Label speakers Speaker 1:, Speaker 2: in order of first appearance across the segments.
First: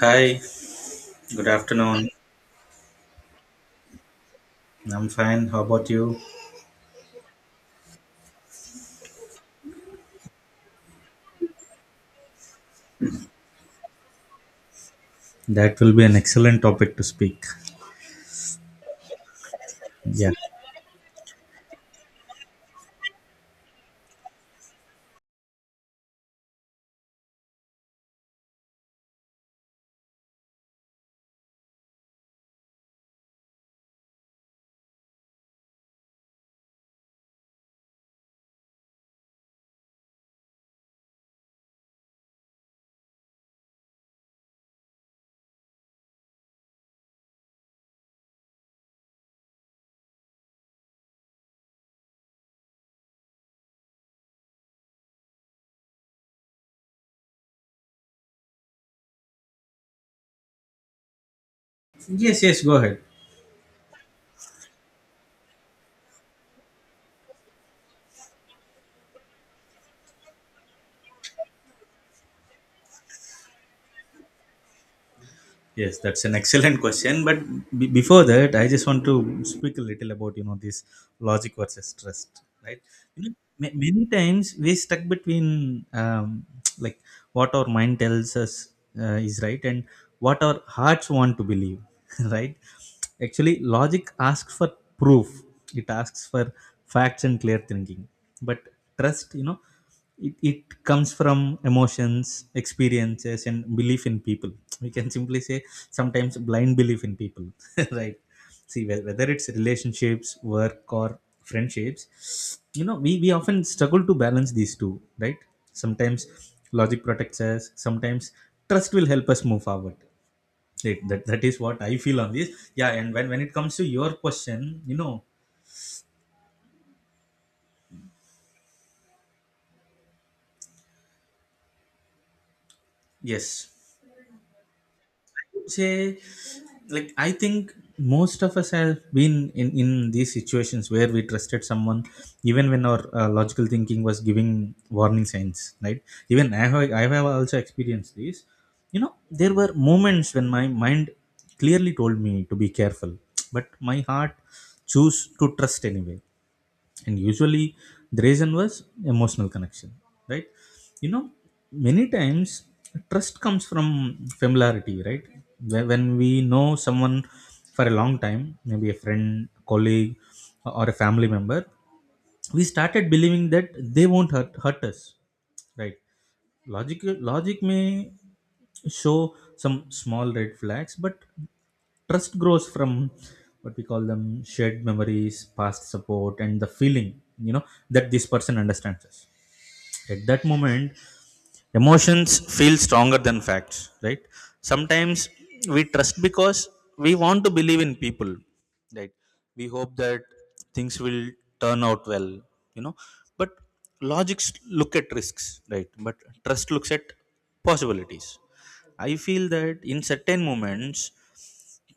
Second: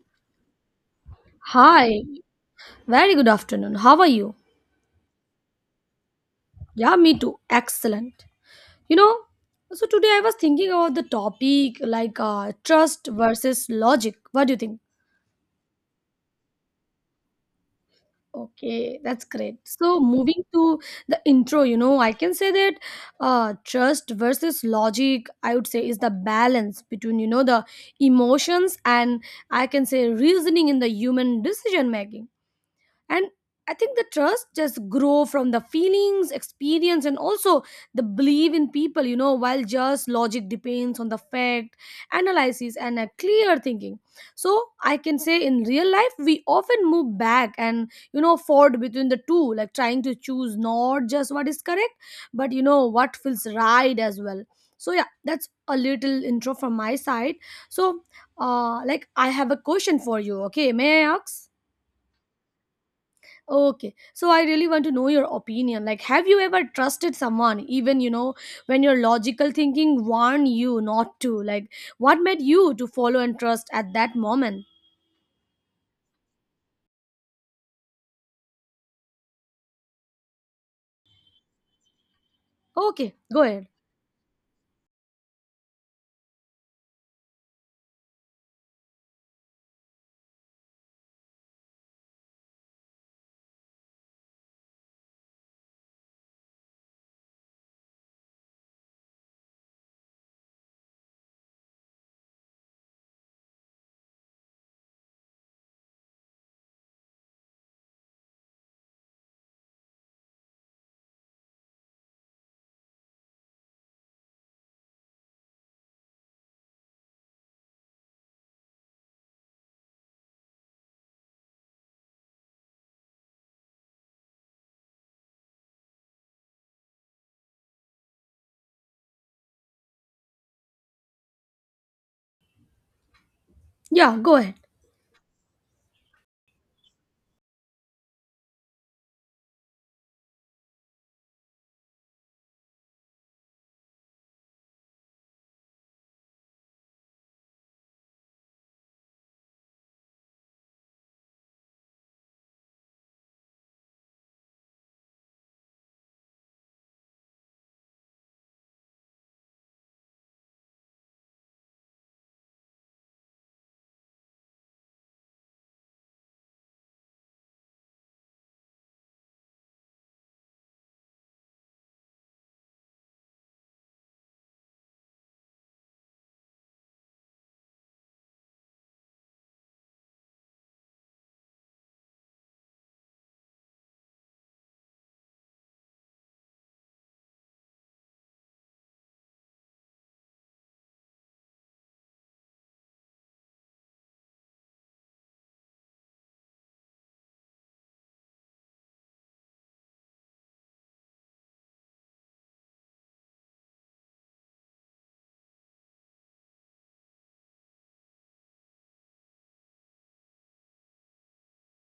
Speaker 1: Hi, good
Speaker 2: Hi,
Speaker 1: afternoon.
Speaker 2: very good afternoon. How are you?
Speaker 1: I'm fine. How about you?
Speaker 2: Yeah, me too. Excellent. You know, so today I was thinking about the topic like trust versus logic. What do you think?
Speaker 1: That will be an excellent topic to speak.
Speaker 2: Okay, that's great. So
Speaker 1: Yeah.
Speaker 2: moving to the intro, you know, I can say that trust versus logic, I would say, is the balance between you know the emotions and I can say reasoning in the human decision making, and I think the trust just grow from the feelings experience and also the belief in people, you know, while just logic depends on the fact analysis and a clear thinking. So I can say in real life we often move back and, you know, forward between the two, like trying to choose not just what is correct but, you know, what feels right as well. So yeah, that's a little intro from my side. So like I have a question for you. Okay, may I ask?
Speaker 1: Yes, yes, go ahead.
Speaker 2: Okay, so I really want to know your opinion. Like, have you ever trusted someone, even you know, when your logical thinking warned you not to? Like, what made you to follow and trust at that moment?
Speaker 1: Yes, that's an excellent question. But before that, I just want to speak a little about you know this logic versus trust, right?
Speaker 2: Okay,
Speaker 1: You know,
Speaker 2: go ahead.
Speaker 1: many times we stuck between like what our mind tells us is right and what our hearts want to believe, right? Actually, logic asks for proof. It asks for facts and clear thinking. But trust, you know it comes from emotions experiences and belief in people. We can simply say sometimes blind belief in people. Right, see whether it's relationships work or friendships, you know we often struggle to balance these two, right? Sometimes logic protects us, sometimes trust will help us move forward. Right, that is what I feel on this. Yeah, and when it comes to your question, you know, yes,
Speaker 2: Yeah, go ahead.
Speaker 1: say, like I think most of us have been in these situations where we trusted someone even when our logical thinking was giving warning signs, right? Even I have, I have also experienced this. You know, there were moments when my mind clearly told me to be careful, but my heart chose to trust anyway. And usually the reason was emotional connection, right? You know, many times trust comes from familiarity, right? When we know someone for a long time, maybe a friend, colleague, or a family member, we started believing that they won't hurt us, right? Logic logic may show some small red flags, but trust grows from what we call them shared memories, past support, and the feeling, you know, that this person understands us. At that moment, emotions feel stronger than facts, right? Sometimes we trust because we want to believe in people, right? We hope that things will turn out well, you know. But logics look at risks, right? But trust looks at possibilities. I feel that in certain moments,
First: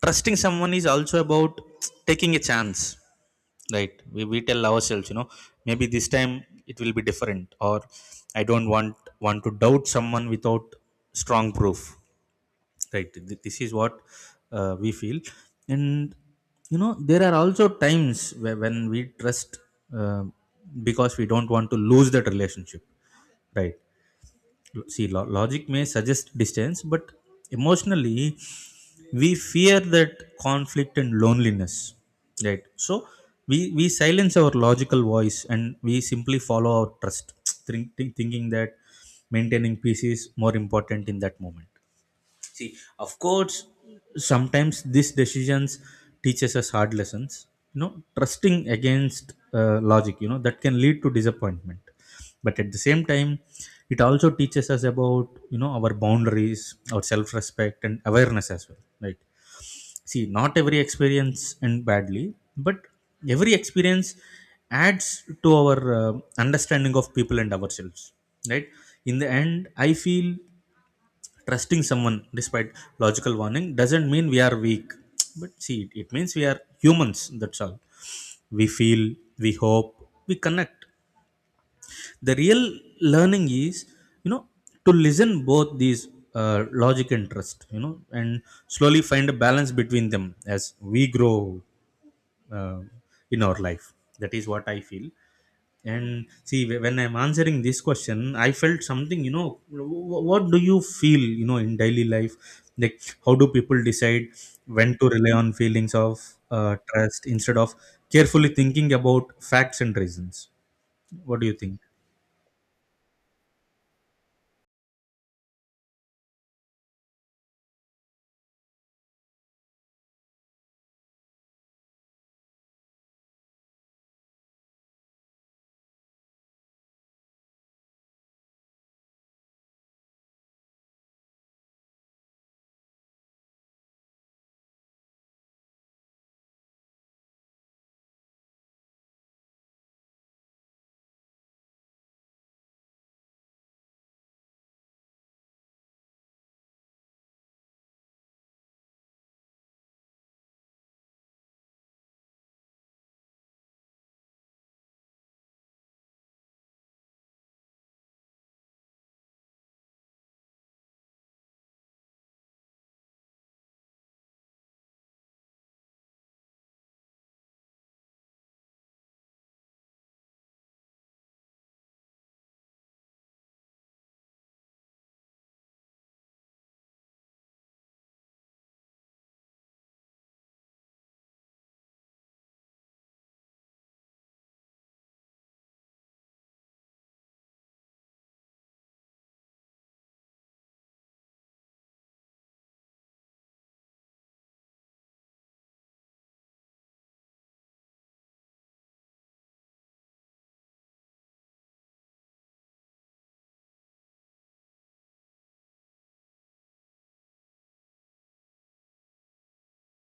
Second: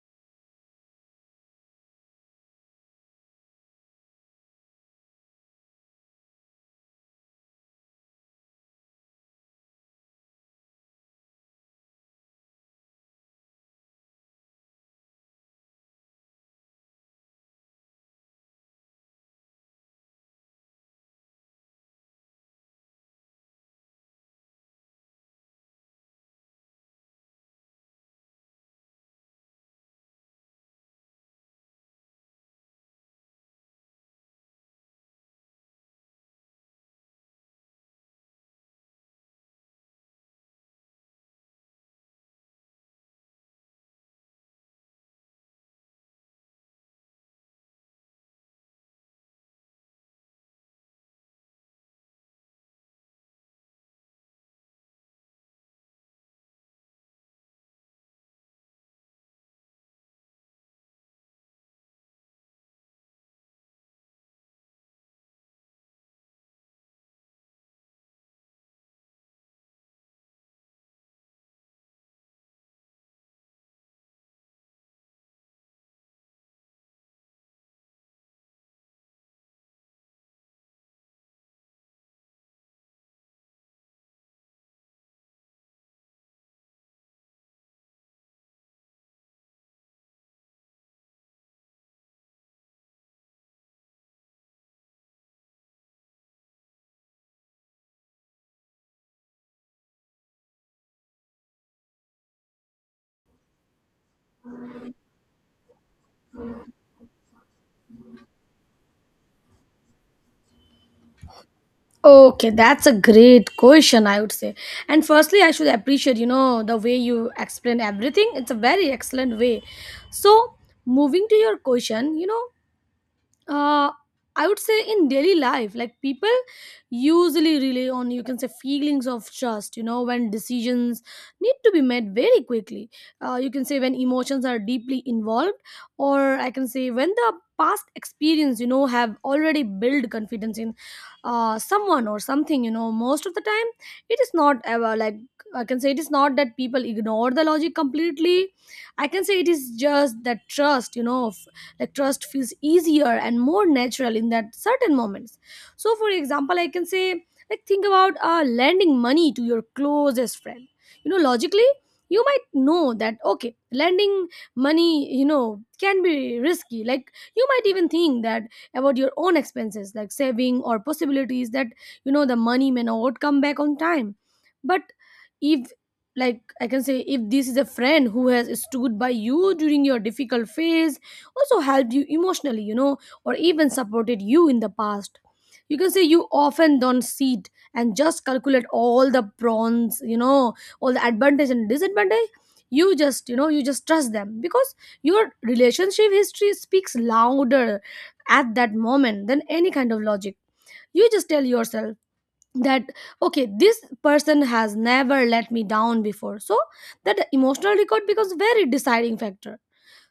Speaker 1: trusting someone is also about taking a chance, right? We tell ourselves, you know, maybe this time it will be different, or I don't want to doubt someone without strong proof, right? This is what we feel. And you know, there are also times where, when we trust uh, because we don't want to lose that relationship, right? See, logic may suggest distance, but emotionally we fear that conflict and loneliness, right? So we silence our logical voice and we simply follow our trust, thinking that maintaining peace is more important in that moment. See, of course, sometimes these decisions teaches us hard lessons. You know, trusting against logic, you know, that can lead to disappointment, but at the same time, it also teaches us about you know our boundaries, our self-respect, and awareness as well. Right? See, not every experience end badly, but every experience adds to our understanding of people and ourselves. Right? In the end, I feel trusting someone despite logical warning doesn't mean we are weak, but see it means we are humans. That's all. We feel, we hope, we connect. The real learning is, you know, to listen both these logic and trust, you know, and slowly find a balance between them as we grow uh, in our life. That is what I feel. And see, when I'm answering this question, I felt something. You know, what do you feel, you know, in daily life, like how do people decide when to rely on feelings of trust instead of carefully thinking about facts and reasons? What do you think?
Speaker 2: Okay, that's a great question, I would say. And firstly, I should appreciate, you know, the way you explain everything. It's a very excellent way. So, moving to your question, you know, uh, I would say in daily life, like people usually rely on you can say feelings of trust, you know, when decisions need to be made very quickly. You can say when emotions are deeply involved, or I can say when the past experience, you know, have already built confidence in someone or something, you know, most of the time it is not ever like I can say it is not that people ignore the logic completely. I can say it is just that trust, you know, like trust feels easier and more natural in that certain moments. So for example I can say, like, think about lending money to your closest friend. You know, logically you might know that, okay, lending money, you know, can be risky. Like you might even think that about your own expenses, like saving, or possibilities that, you know, the money may not come back on time. But if, like I can say, if this is a friend who has stood by you during your difficult phase, also helped you emotionally, you know, or even supported you in the past. You can say you often don't sit and just calculate all the pros, you know, all the advantage and disadvantage. You just, you know, you just trust them because your relationship history speaks louder at that moment than any kind of logic. You just tell yourself that, okay, this person has never let me down before. So that emotional record becomes very deciding factor.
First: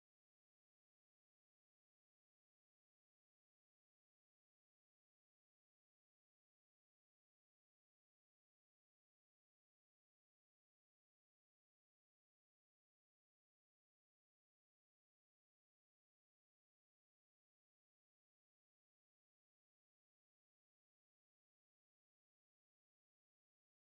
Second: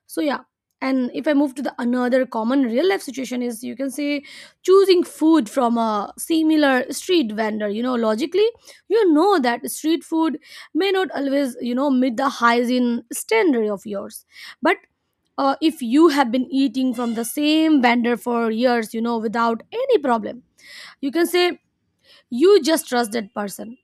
Speaker 2: So yeah, and if I move to the another common real life situation is, you can say, choosing food from a similar street vendor. You know, logically you know that street food may not always, you know, meet the hygiene standard of yours. But if you have been eating from the same vendor for years, you know, without any problem, you can say you just trust that person.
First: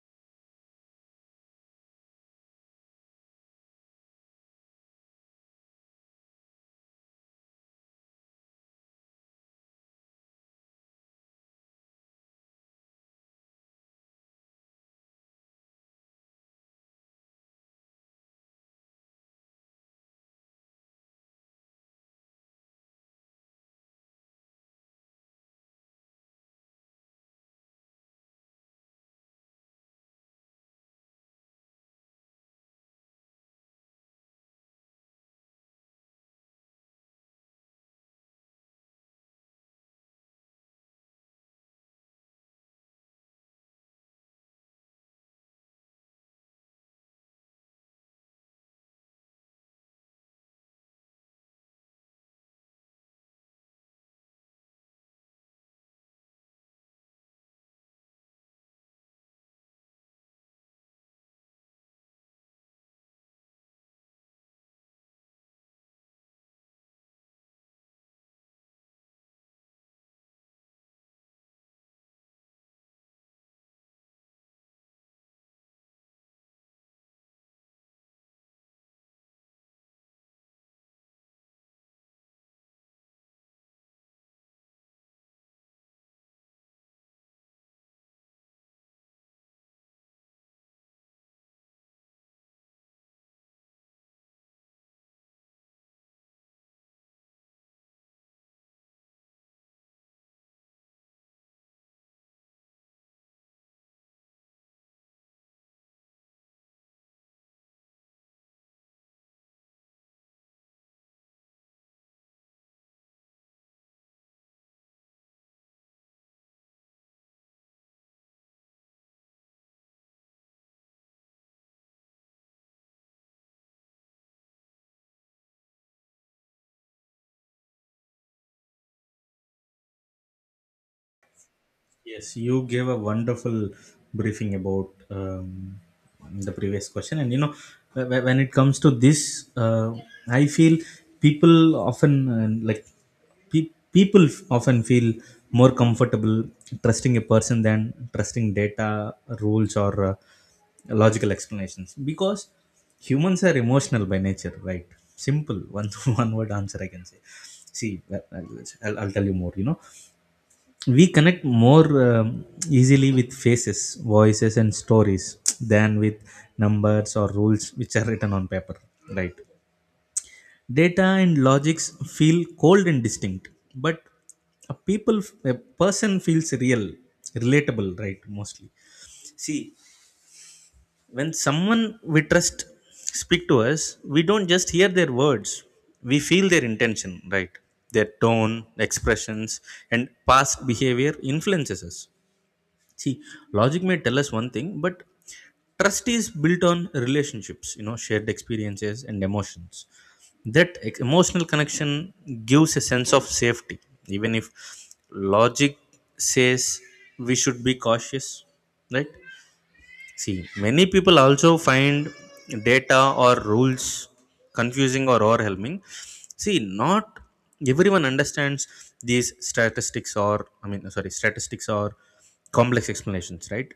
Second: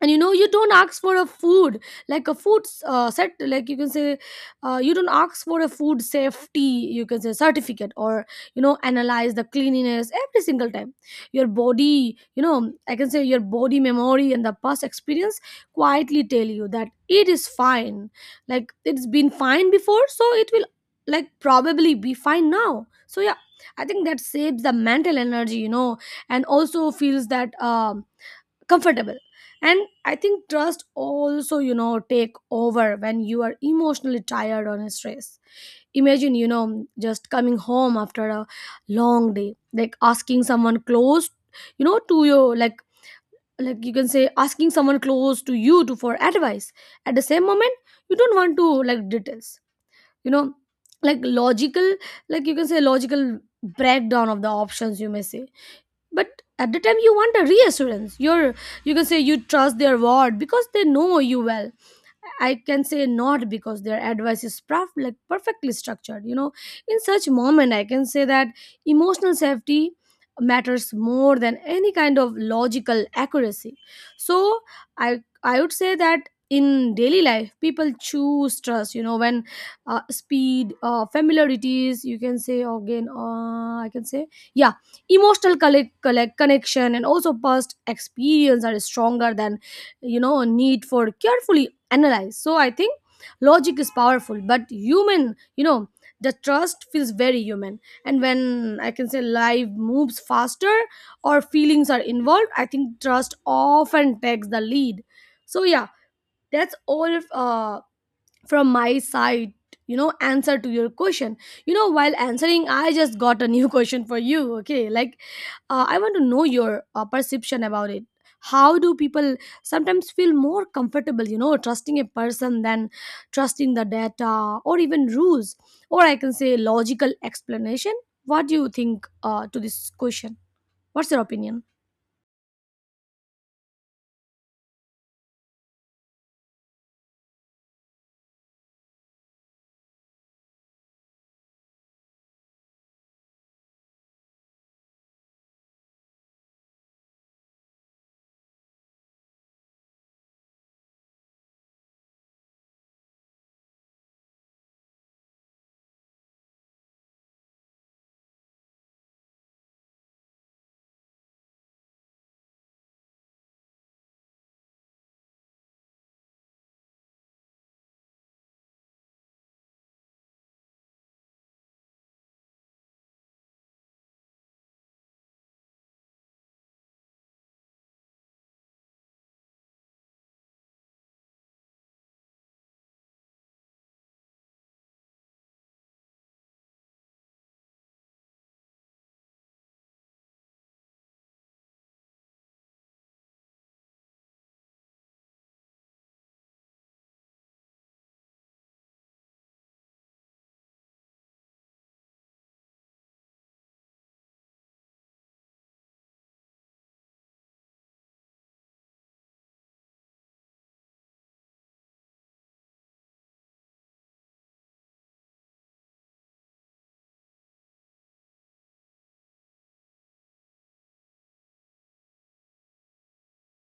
Speaker 2: And you know, you don't ask for a food, like a food set, like you can say, you don't ask for a food safety, you can say, certificate, or you know, analyze the cleanliness every single time. Your body, you know, I can say your body memory and the past experience quietly tell you that it is fine. Like it's been fine before, so it will, like, probably be fine now. So yeah, I think that saves the mental energy, you know, and also feels that comfortable. And I think trust also, you know, take over when you are emotionally tired or stressed. Imagine, you know, just coming home after a long day, like asking someone close, you know, to your like you can say asking someone close to you to for advice. At the same moment, you don't want to like details, you know, like logical, like you can say logical breakdown of the options, you may say. But at the time you want a reassurance, you're, you can say you trust their word because they know you well. I can say not because their advice is like perfectly structured. You know, in such moment, I can say that emotional safety matters more than any kind of logical accuracy. So I would say that in daily life, people choose trust. You know, when speed, familiarities, you can say again, I can say, yeah, emotional collect connection and also past experience are stronger than, you know, need for carefully analyze. So I think logic is powerful but human, you know, the trust feels very human. And when, I can say, life moves faster or feelings are involved, I think trust often takes the lead. So yeah, that's all from my side, you know, answer to your question. You know, while answering I just got a new question for you. Okay, like I want to know your perception about it. How do people sometimes feel more comfortable, you know, trusting a person than trusting the data or even rules, or I can say logical explanation? What do you think to this question? What's your opinion?
Speaker 1: Yes, you gave a wonderful briefing about the previous question, and you know, when it comes to this, I feel people often often feel more comfortable trusting a person than trusting data, rules, or logical explanations because humans are emotional by nature, right? Simple one one word answer, I can say. See, I'll tell you more. You know, we connect more easily with faces, voices, and stories than with numbers or rules which are written on paper, right? Data and logics feel cold and distinct, but a people, a person feels real, relatable, right? Mostly. See, when someone we trust speak to us, we don't just hear their words, we feel their intention, right? Their tone, expressions, and past behavior influences us. See, logic may tell us one thing, but trust is built on relationships, you know, shared experiences and emotions. That emotional connection gives a sense of safety, even if logic says we should be cautious, right? See, many people also find data or rules confusing or overwhelming. See, not everyone understands these statistics or, I mean, sorry, statistics or complex explanations, right?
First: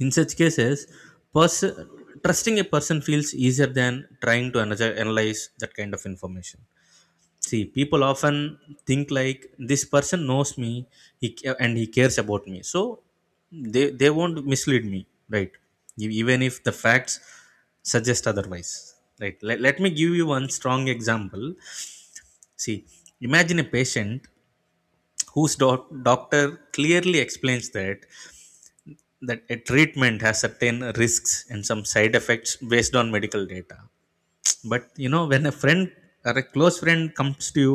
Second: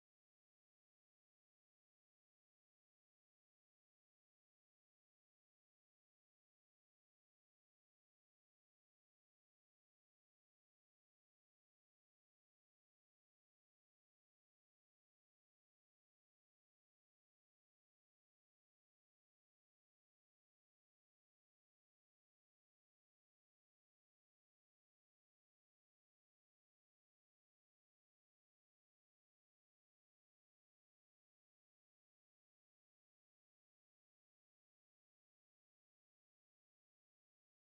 Speaker 1: In such cases, pers- trusting a person feels easier than trying to analyze that kind of information. See, people often think like this person knows me, he, and he cares about me, so they won't mislead me, right? Even if the facts suggest otherwise, right? Let me give you one strong example. See, imagine a patient whose doctor clearly explains that a treatment has certain risks and some side effects based on medical data. But you know, when a friend or a close friend comes to you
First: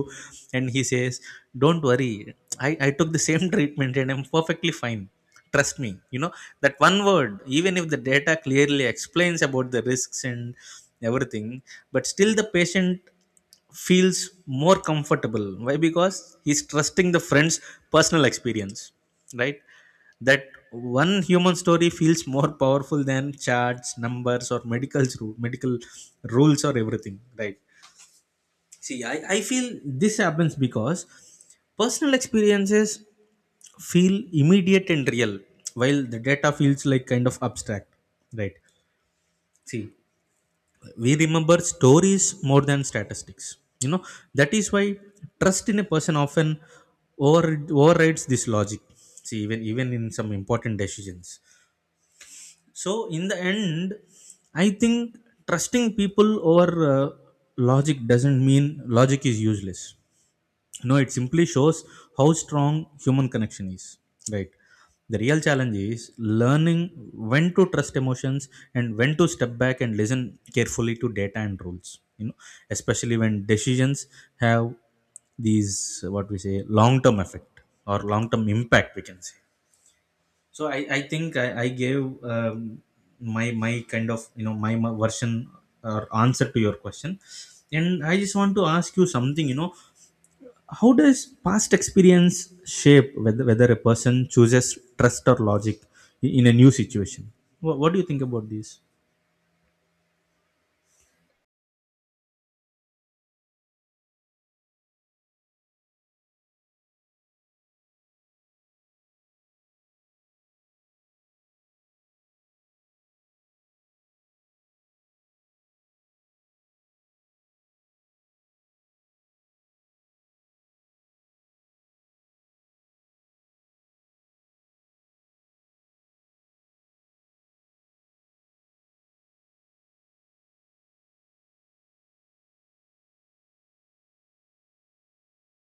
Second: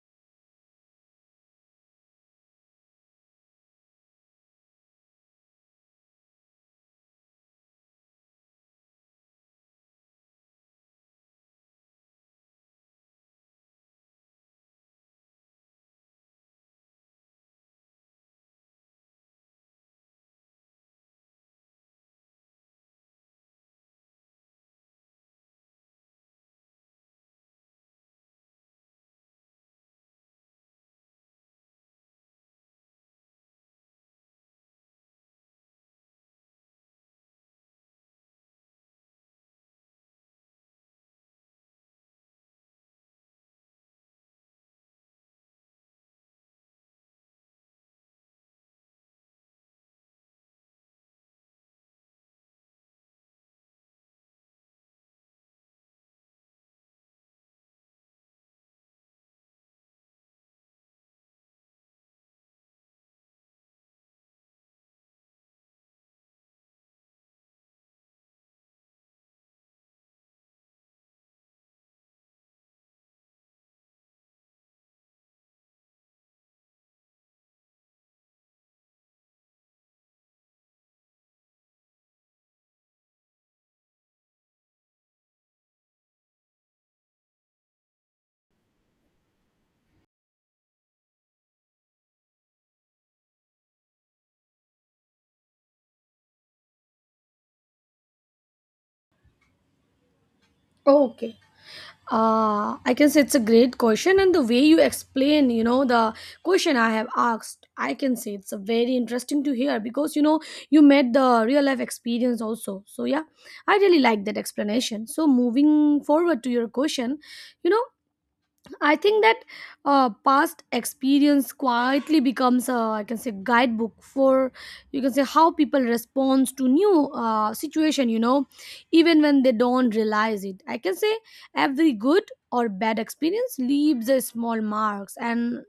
Speaker 1: and he says, don't worry, I took the same treatment and I'm perfectly fine, trust me, you know, that one word, even if the data clearly explains about the risks and everything, but still the patient feels more comfortable. Why? Because he's trusting the friend's personal experience, right? That one human story feels more powerful than charts, numbers, or medical rules or everything, right? See, I feel this happens because personal experiences feel immediate and real, while the data feels like kind of abstract, right? See, we remember stories more than statistics, you know. That is why trust in a person often over overrides this logic, see, even in some important decisions. So in the end, I think trusting people over uh, logic doesn't mean logic is useless. No, it simply shows how strong human connection is, right? The real challenge is learning when to trust emotions and when to step back and listen carefully to data and rules, you know, especially when decisions have these, what we say, long term effect or long term impact, we can say. So I think I gave my kind of, you know, my version or answer to your question. And I just want to ask you something, you know, how does past experience shape whether a person chooses trust or logic in a new situation? What do you think about this?
Speaker 2: Okay. I can say it's a great question, and the way you explain, you know, the question I have asked, I can say it's a very interesting to hear because you know you met the real life experience also. So yeah, I really like that explanation. So moving forward to your question, you know, I think that past experience quietly becomes a, I can say, guidebook for, you can say, how people responds to new situation. You know, even when they don't realize it. I can say every good or bad experience leaves a small marks, and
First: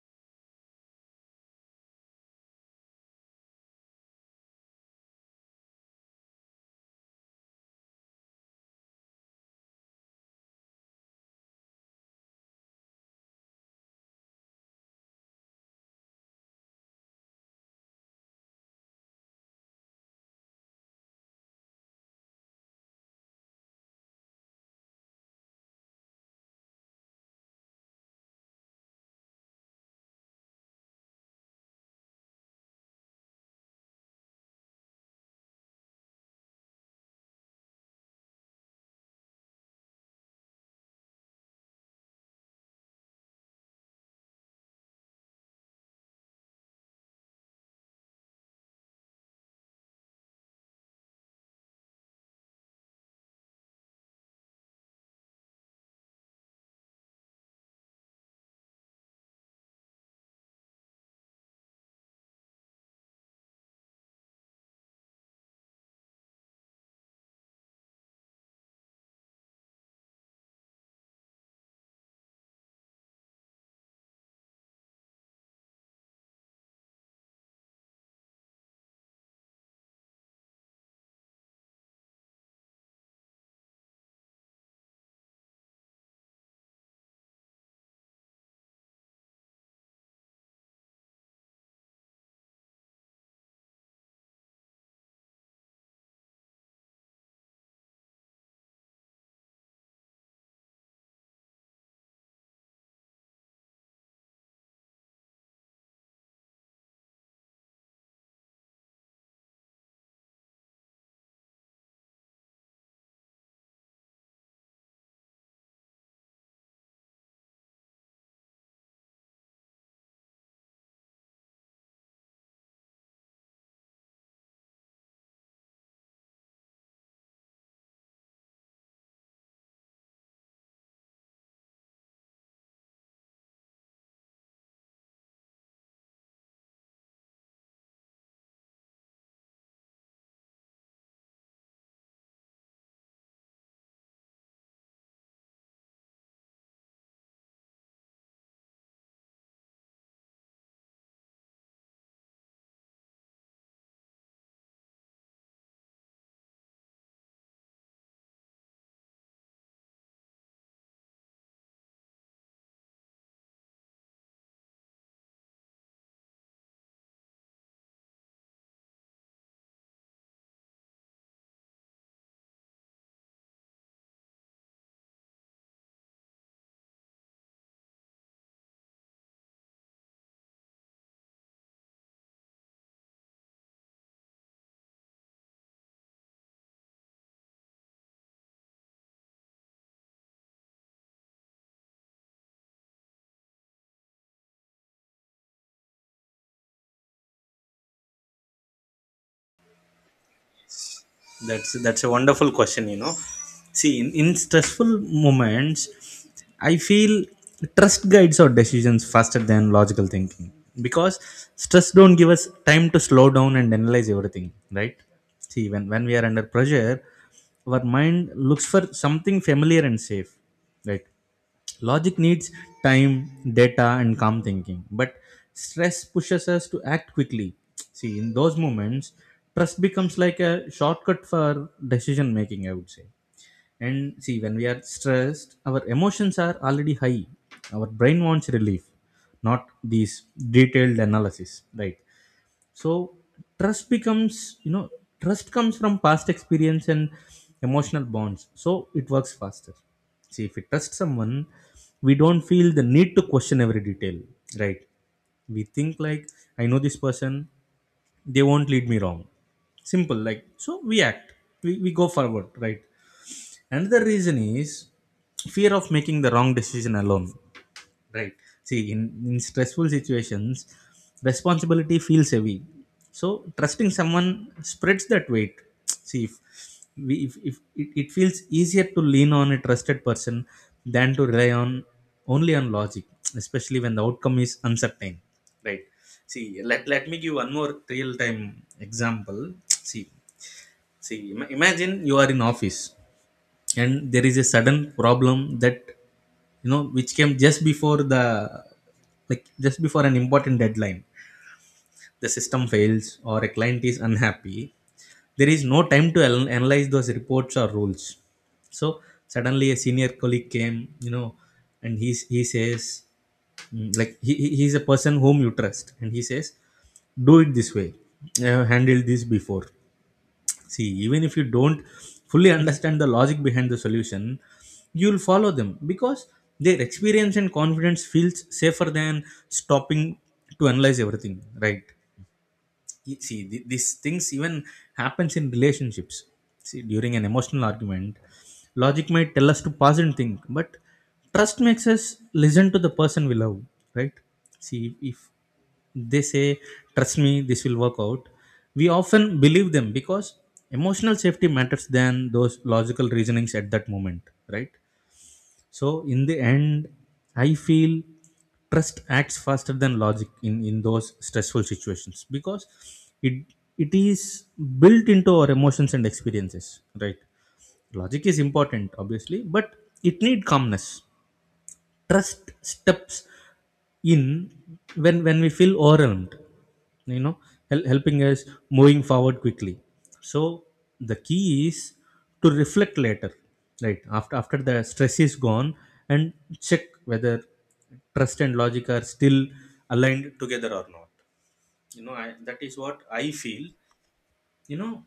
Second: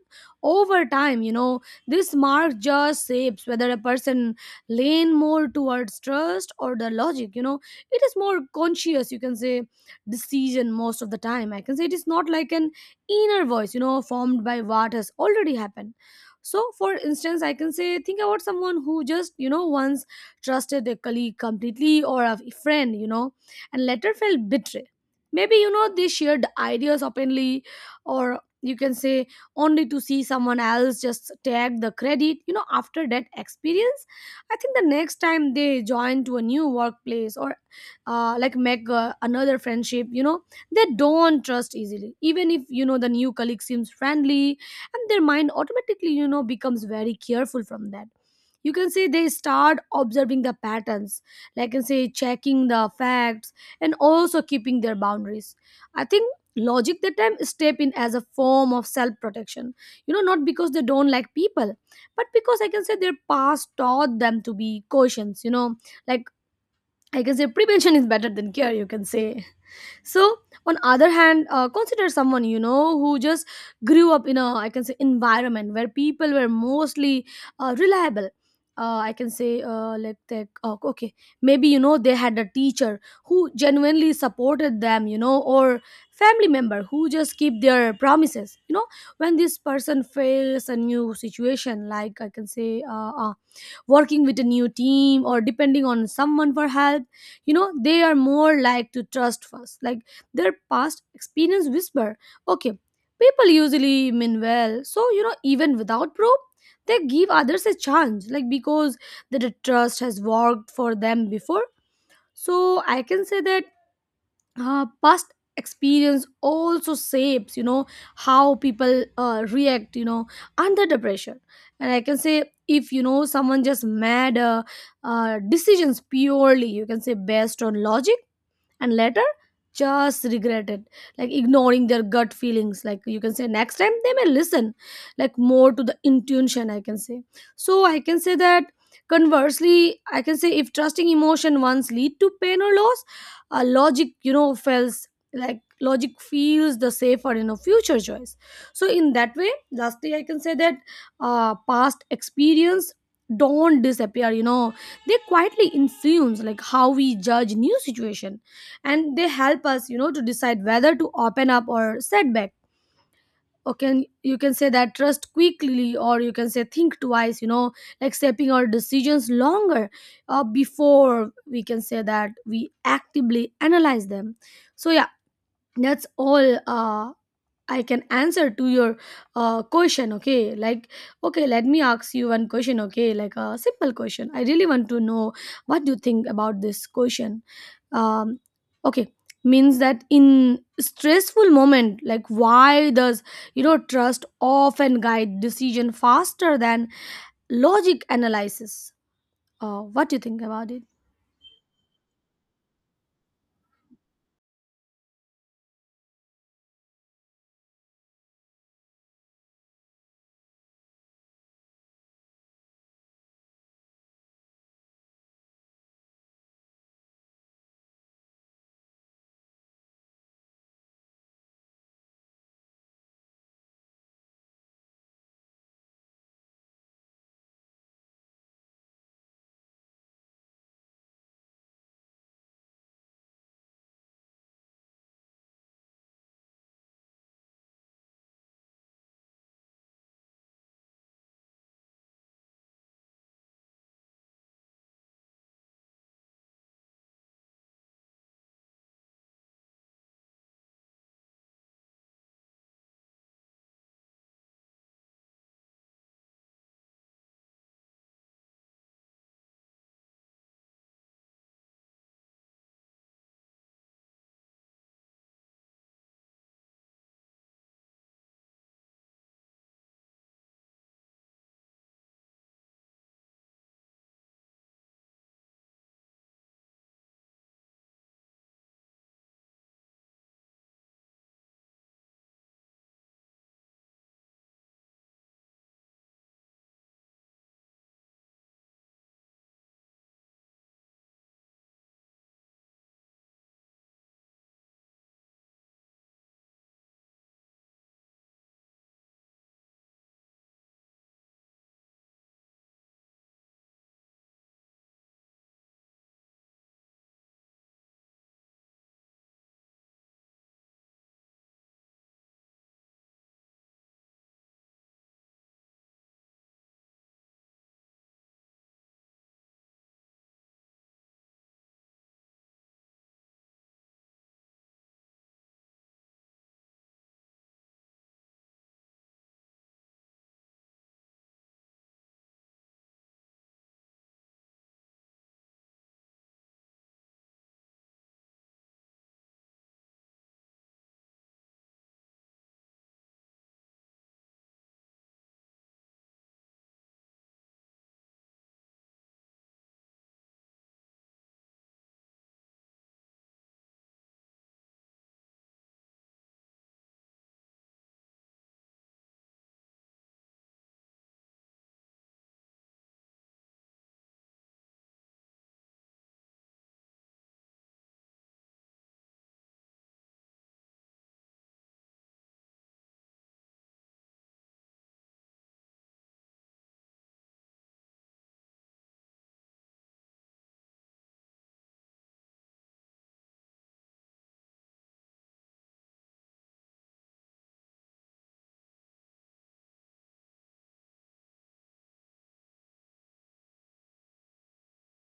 Speaker 2: over time, you know, this mark just shapes whether a person lean more towards trust or the logic. You know, it is more conscious. You can say decision most of the time. I can say it is not like an inner voice, you know, formed by what has already happened. So for instance, I can say, think about someone who just, you know, once trusted a colleague completely, or a friend, you know, and later felt betrayed. Maybe, you know, they shared ideas openly, or you can say only to see someone else just take the credit. You know, after that experience, I think the next time they join to a new workplace, or like make another friendship, you know, they don't trust easily even if, you know, the new colleague seems friendly. And their mind automatically, you know, becomes very careful from that. You can say they start observing the patterns, like I can say checking the facts, and also keeping their boundaries. I think logic that time step in as a form of self protection, you know, not because they don't like people, but because, I can say, their past taught them to be cautious, you know, like, I can say, prevention is better than cure, you can say. So on other hand, consider someone, you know, who just grew up in a, I can say, environment where people were mostly reliable. I can say like they, oh, okay, maybe, you know, they had a teacher who genuinely supported them, you know, or family member who just keep their promises. You know, when this person fails a new situation, like I can say working with a new team or depending on someone for help, you know, they are more like to trust first, like their past experience whisper, okay, people usually mean well. So, you know, even without proof, they give others a chance, like because the trust has worked for them before. So I can say that past experience also shapes, you know, how people react, you know, under the pressure. And I can say if, you know, someone just made decisions purely, you can say, based on logic, and later just regretted, like ignoring their gut feelings, like you can say, next time they may listen, like more to the intuition, I can say. So I can say that conversely, I can say, if trusting emotion once lead to pain or loss, logic, you know, feels, like logic feels the safer, you know, future choice. So in that way, lastly I can say that past experience don't disappear, you know, they quietly influence, like, how we judge new situation. And they help us, you know, to decide whether to open up or set back, okay, you can say that Trust quickly, or you can say think twice, you know, like shaping our decisions longer before we can say that we actively analyze them. So yeah, that's all. I can answer to your question. Okay, like, okay, let me ask you one question. Okay, like a simple question. I really want to know, what do you think about this question? um, okay, means that in stressful moment, like, why does, you know, trust often guide decision faster than logic analysis? What do you think about it?
Speaker 1: That's a wonderful question, you know. See, in stressful moments, I feel trust guides our decisions faster than logical thinking because stress don't give us time to slow down and analyze everything, right? See, when we are under pressure, our mind looks for something familiar and safe, right? Logic needs time, data, and calm thinking, but stress pushes us to act quickly. See, in those moments, trust becomes like a shortcut for decision making, I would say. And see, when we are stressed, our emotions are already high. Our brain wants relief, not these detailed analysis, right? So trust becomes, you know, trust comes from past experience and emotional bonds, so it works faster. See, if we trust someone, we don't feel the need to question every detail, right? We think like, I know this person, they won't lead me wrong. Simple, like. So we act, we go forward, right? Another reason is fear of making the wrong decision alone. Right. See, in stressful situations, responsibility feels heavy. So trusting someone spreads that weight. See, if we if it, it feels easier to lean on a trusted person than to rely on only on logic, especially when the outcome is uncertain. Right. See, let me give one more real time example. See, see, imagine you are in office and there is a sudden problem that, you know, which came just before the, like just before an important deadline. The system fails or a client is unhappy. There is no time to analyze those reports or rules. So suddenly a senior colleague came, you know, and he says, like he's a person whom you trust and he says, do it this way, I have handled this before. See, even if you don't fully understand the logic behind the solution, you'll follow them because their experience and confidence feels safer than stopping to analyze everything, right? You see these things even happens in relationships. See, during an emotional argument, logic might tell us to pause and think, but trust makes us listen to the person we love, right? See, if they say, "Trust me, this will work out," we often believe them because emotional safety matters than those logical reasonings at that moment, right? So in the end, I feel trust acts faster than logic in those stressful situations because it it is built into our emotions and experiences, right? Logic is important, obviously, but it need calmness. Trust steps in when we feel overwhelmed, you know helping us moving forward quickly. So the key is to reflect later, right, after the stress is gone, and check whether trust and logic are still aligned together or not. That is what I feel. you know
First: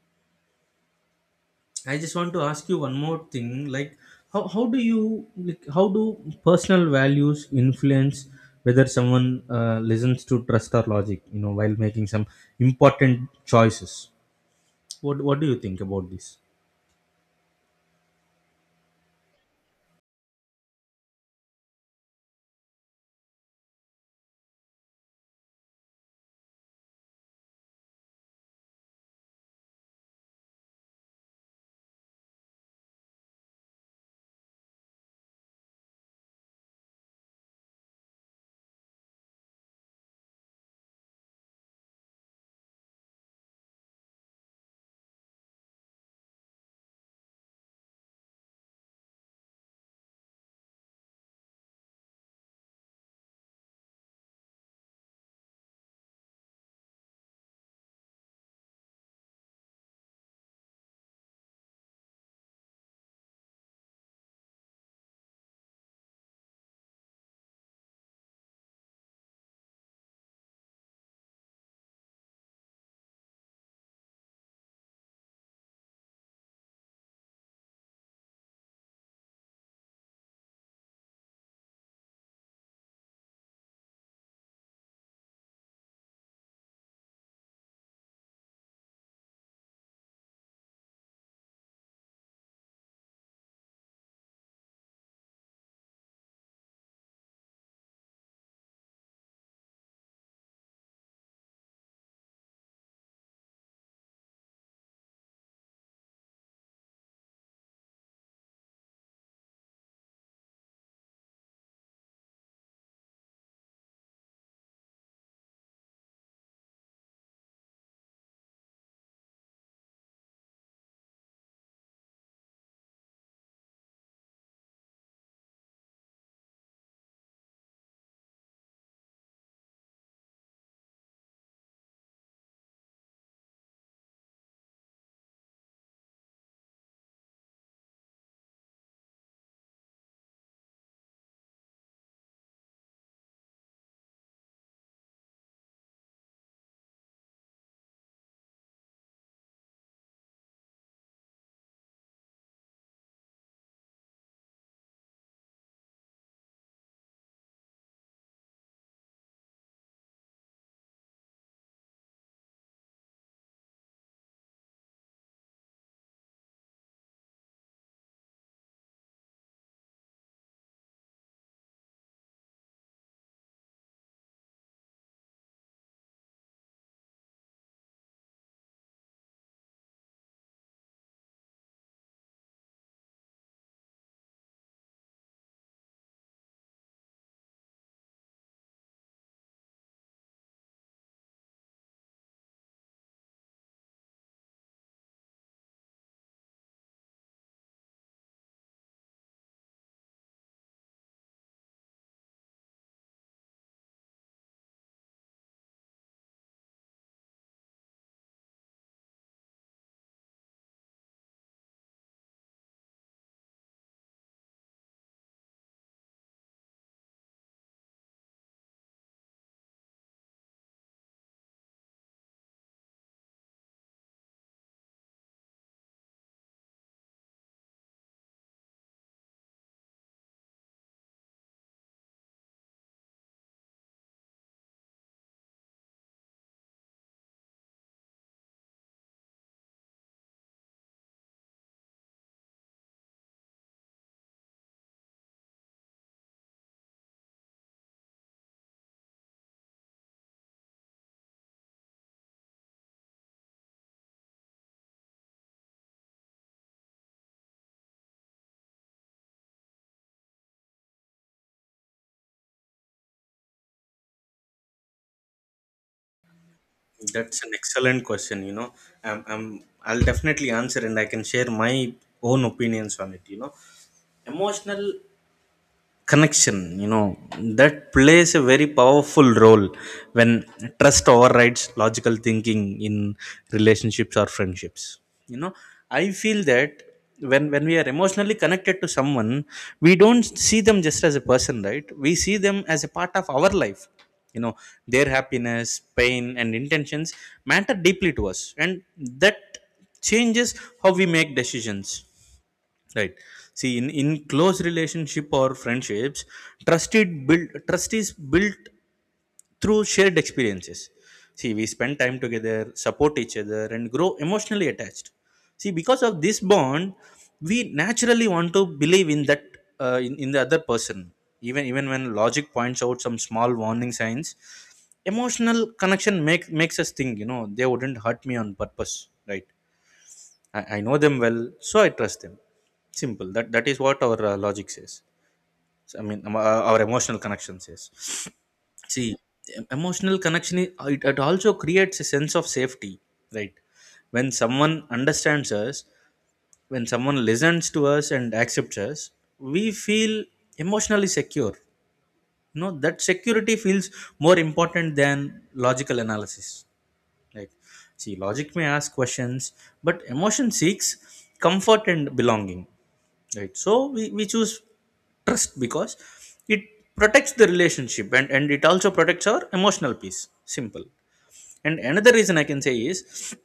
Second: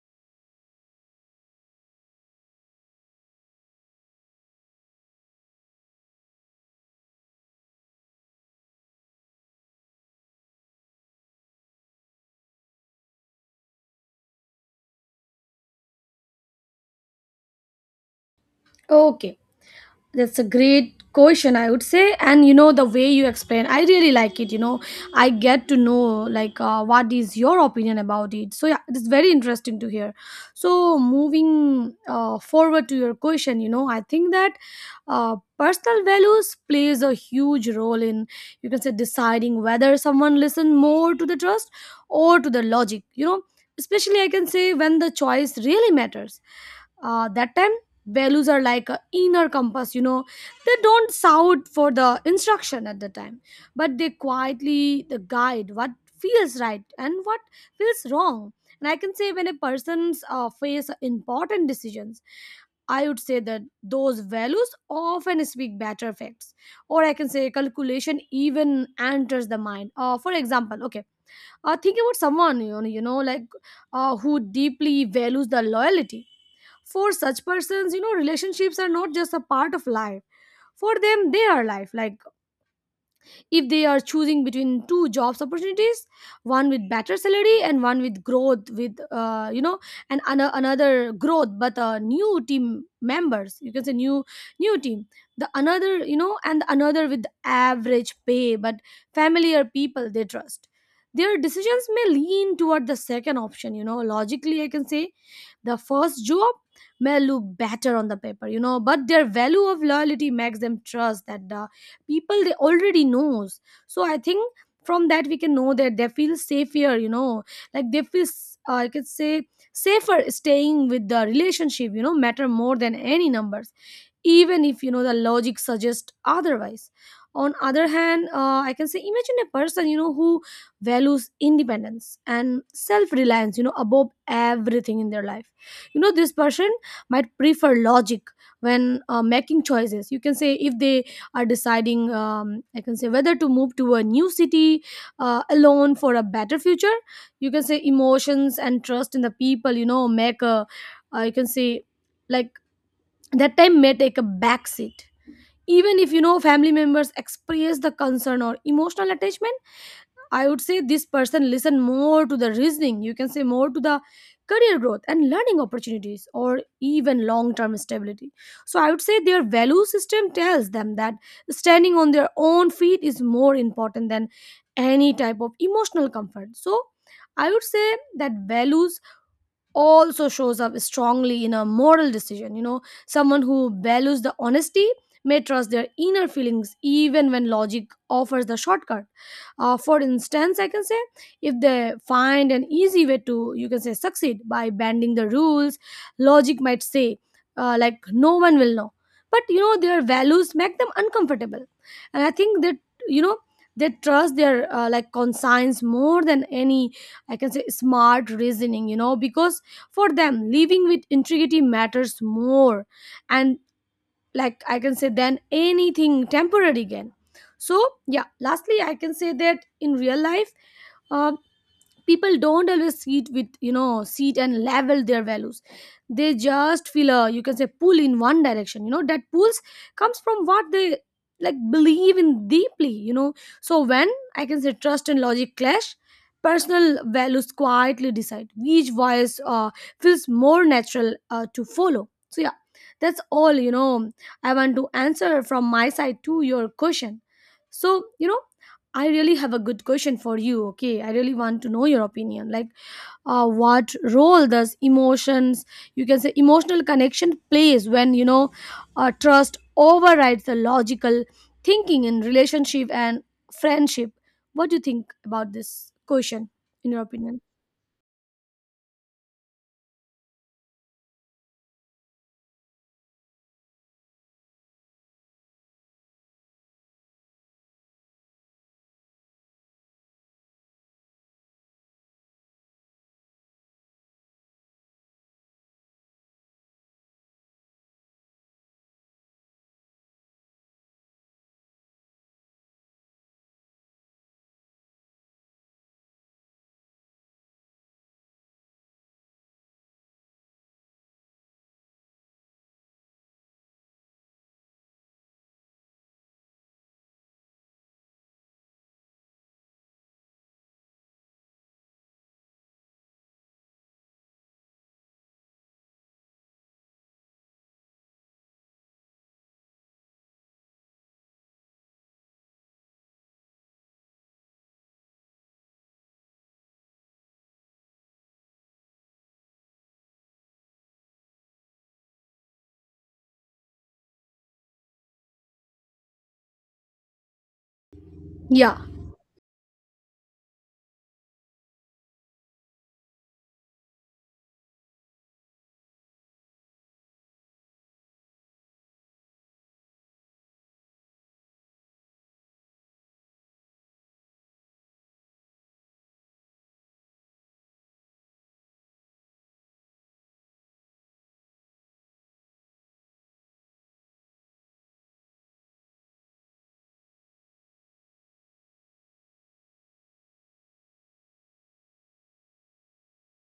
Speaker 1: I just want to ask you one more thing. Like, how do you like how do personal values influence whether someone listens to trust or logic? You know, while making some important choices. What do you think about this?
Speaker 2: Okay, that's a great question, I would say, and you know, the way you explain, I really like it, you know. I get to know, like, what is your opinion about it. So yeah, it's very interesting to hear. So moving forward to your question, you know, I think that personal values plays a huge role in, you can say, deciding whether someone listen more to the trust or to the logic, you know, especially, I can say, when the choice really matters. That time, values are like a inner compass, you know. They don't shout for the instruction at the time, but they quietly the guide what feels right and what feels wrong. And I can say, when a person's face important decisions, I would say that those values often speak better facts, or I can say calculation even enters the mind. For example, okay, think about someone, you know, you know, like who deeply values the loyalty. For such persons, you know, relationships are not just a part of life. For them, they are life. Like, if they are choosing between two jobs opportunities, one with better salary and one with growth with, you know, and another growth but new team members, you can say, new new team, the another, you know, and another with average pay but familiar people they trust. Their decisions may lean toward the second option, you know. Logically, I can say the first job may look better on the paper, you know, but their value of loyalty makes them trust that the people they already knows. So I think from that we can know that they feel safer, you know. Like they feel I could say safer staying with the relationship, you know, matter more than any numbers, even if, you know, the logic suggests otherwise. On other hand, I can say imagine a person, you know, who values independence and self-reliance, you know, above everything in their life. You know, this person might prefer logic when making choices. You can say, if they are deciding, I can say, whether to move to a new city alone for a better future, you can say emotions and trust in the people, you know, make a you can say, like, that time may take a back seat. Even if, you know, family members express the concern or emotional attachment, I would say this person listen more to the reasoning, you can say, more to the career growth and learning opportunities or even long term stability. So I would say their value system tells them that standing on their own feet is more important than any type of emotional comfort. So I would say that values also shows up strongly in a moral decision. You know, someone who values the honesty may trust their inner feelings even when logic offers the shortcut. For instance, I can say, if they find an easy way to, you can say, succeed by bending the rules, logic might say, like, no one will know. But you know, their values make them uncomfortable. And I think that, you know, they trust their like conscience more than any, I can say, smart reasoning, you know, because for them, living with integrity matters more, and, like, I can say, than anything temporary gain. So yeah, lastly, I can say that in real life, uh, people don't always sit with, you know, sit and level their values. They just feel a, you can say, pull in one direction. You know, that pulls comes from what they, like, believe in deeply, you know. So when, I can say, trust and logic clash, personal values quietly decide which voice feels more natural to follow. So yeah, that's all, you know. I want to answer from my side to your question. So you know, I really have a good question for you. Okay, I really want to know your opinion. Like, what role does emotions, you can say, emotional connection plays when, you know, trust overrides the logical thinking in relationship and friendship? What do you think about this question? In your opinion?
Speaker 1: That's an excellent question. You know, I'm I'll definitely answer and I can share my own opinions on it. You know, emotional connection, you know, that plays a very powerful role when trust overrides logical thinking in relationships or friendships. You know, I feel that when we are emotionally connected to someone, we don't see them just as a person, right? We see them as a part of our life. You know, their happiness, pain and intentions matter deeply to us, and that changes how we make decisions. Right. See, in close relationship or friendships, trust is built through shared experiences. See, we spend time together, support each other, and grow emotionally attached. See, because of this bond, we naturally want to believe in that, in the other person. Even when logic points out some small warning signs, emotional connection makes us think, you know, they wouldn't hurt me on purpose, right? I know them well, so I trust them. Simple. That is what our logic says. So, I mean, our emotional connection says.
Speaker 2: Yeah,
Speaker 1: See, emotional connection it also creates a sense of safety, right? When someone understands us, when someone listens to us and accepts us, we feel emotionally secure. You know, that security feels more important than logical analysis. Like, see, logic may ask questions, but emotion seeks comfort and belonging. Right. So we choose trust because it protects the relationship, and it also protects our emotional peace. Simple. And another reason I can say is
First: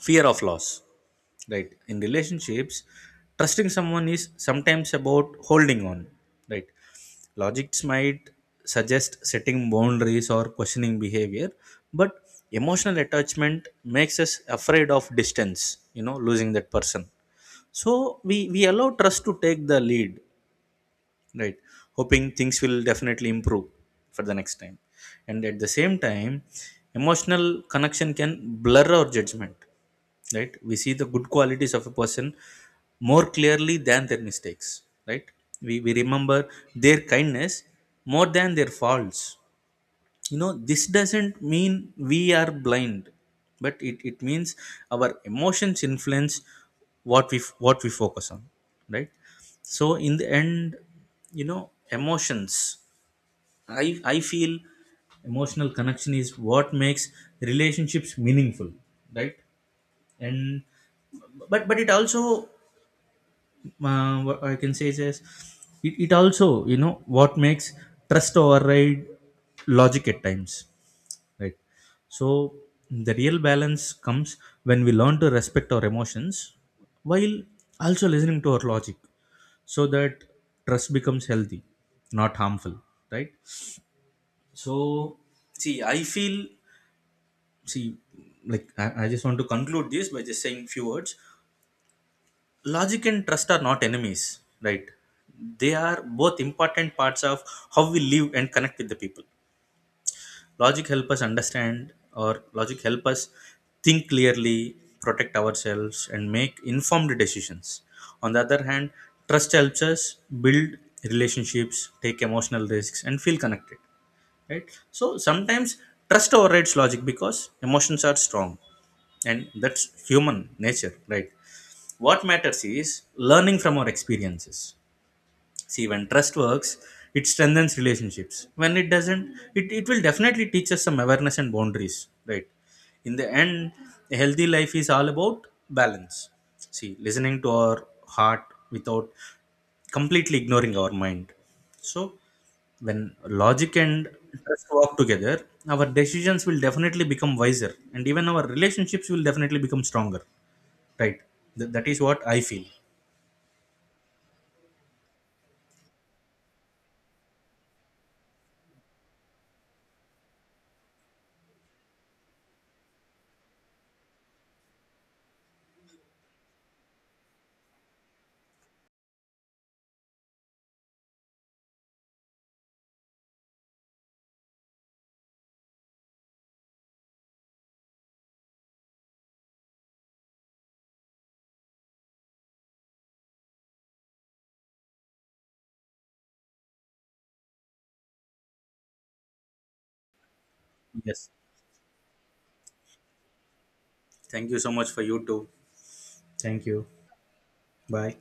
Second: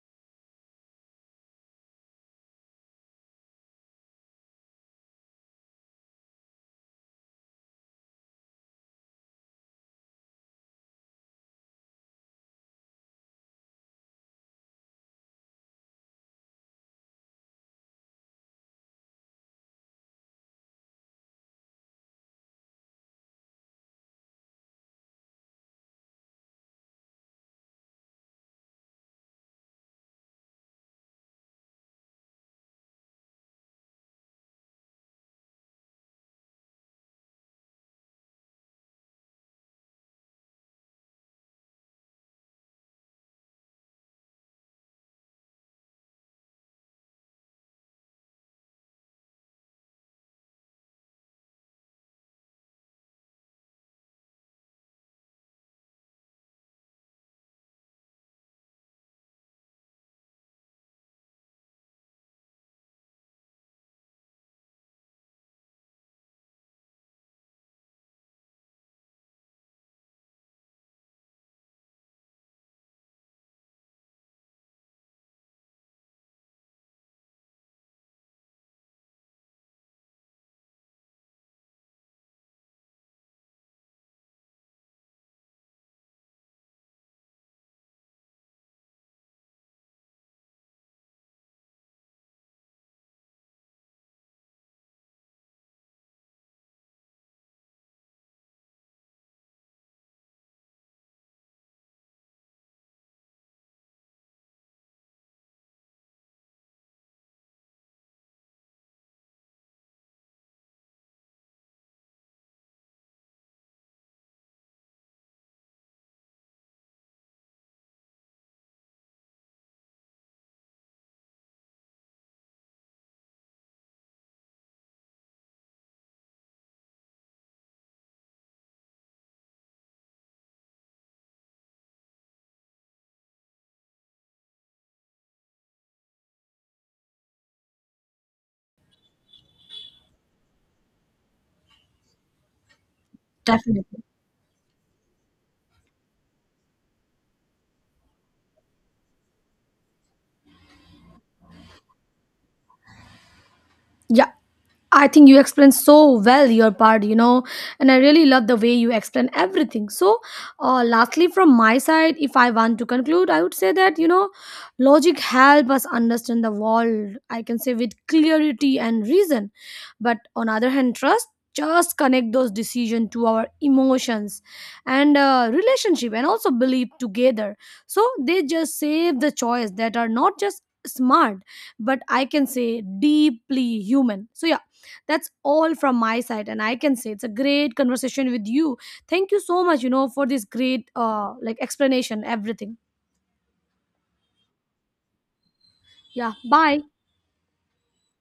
Speaker 1: fear of loss. Right. In relationships, trusting someone is sometimes about holding on. Right. Logics might suggest setting boundaries or questioning behavior, but emotional attachment makes us afraid of distance, you know, losing that person. So we allow trust to take the lead, right, hoping things will definitely improve for the next time. And at the same time, emotional connection can blur our judgment, right? We see the good qualities of a person more clearly than their mistakes, right? We remember their kindness more than their faults. You know, this doesn't mean we are blind, but it means our emotions influence what we focus on, right? So in the end, you know, emotions I feel emotional connection is what makes relationships meaningful, right? And but it also, what I can say is it it also, you know, what makes trust override logic at times, right? So the real balance comes when we learn to respect our emotions while also listening to our logic, so that trust becomes healthy, not harmful, right? So, see I feel see like I just want to conclude this by just saying few words. Logic and trust are not enemies, right? They are both important parts of how we live and connect with the people. Logic help us understand, or logic help us think clearly, protect ourselves and make informed decisions. On the other hand, trust helps us build relationships, take emotional risks and feel connected, right? So sometimes trust overrides logic because emotions are strong, and that's human nature, right? What matters is learning from our experiences. See, when trust works, it strengthens relationships. When it doesn't, it will definitely teach us some awareness and boundaries, right? In the end, a healthy life is all about balance. See, listening to our heart without completely ignoring our mind. So, when logic
Speaker 2: definitely.
Speaker 1: and trust work together, our decisions will definitely become wiser and even our relationships will definitely become stronger, right? That is what I feel.
Speaker 2: Yeah, I think you explained so well your part, you know, and I really love the way you explain everything. So lastly, from my side, if I want to conclude, I would say that, you know, logic help us understand the world, I can say, with clarity and reason. But on other hand, trust just connect those decision to our emotions and relationship and also belief together. So they just save the choice that are not just smart but, I can say, deeply human. So yeah, that's all from my side, and I can say it's a great conversation with you. Thank you so much, you know, for this great
Speaker 1: Yes.
Speaker 2: like explanation, everything.
Speaker 1: Thank you so much for you too.
Speaker 2: Yeah,
Speaker 1: Thank
Speaker 2: bye.
Speaker 1: you. Bye.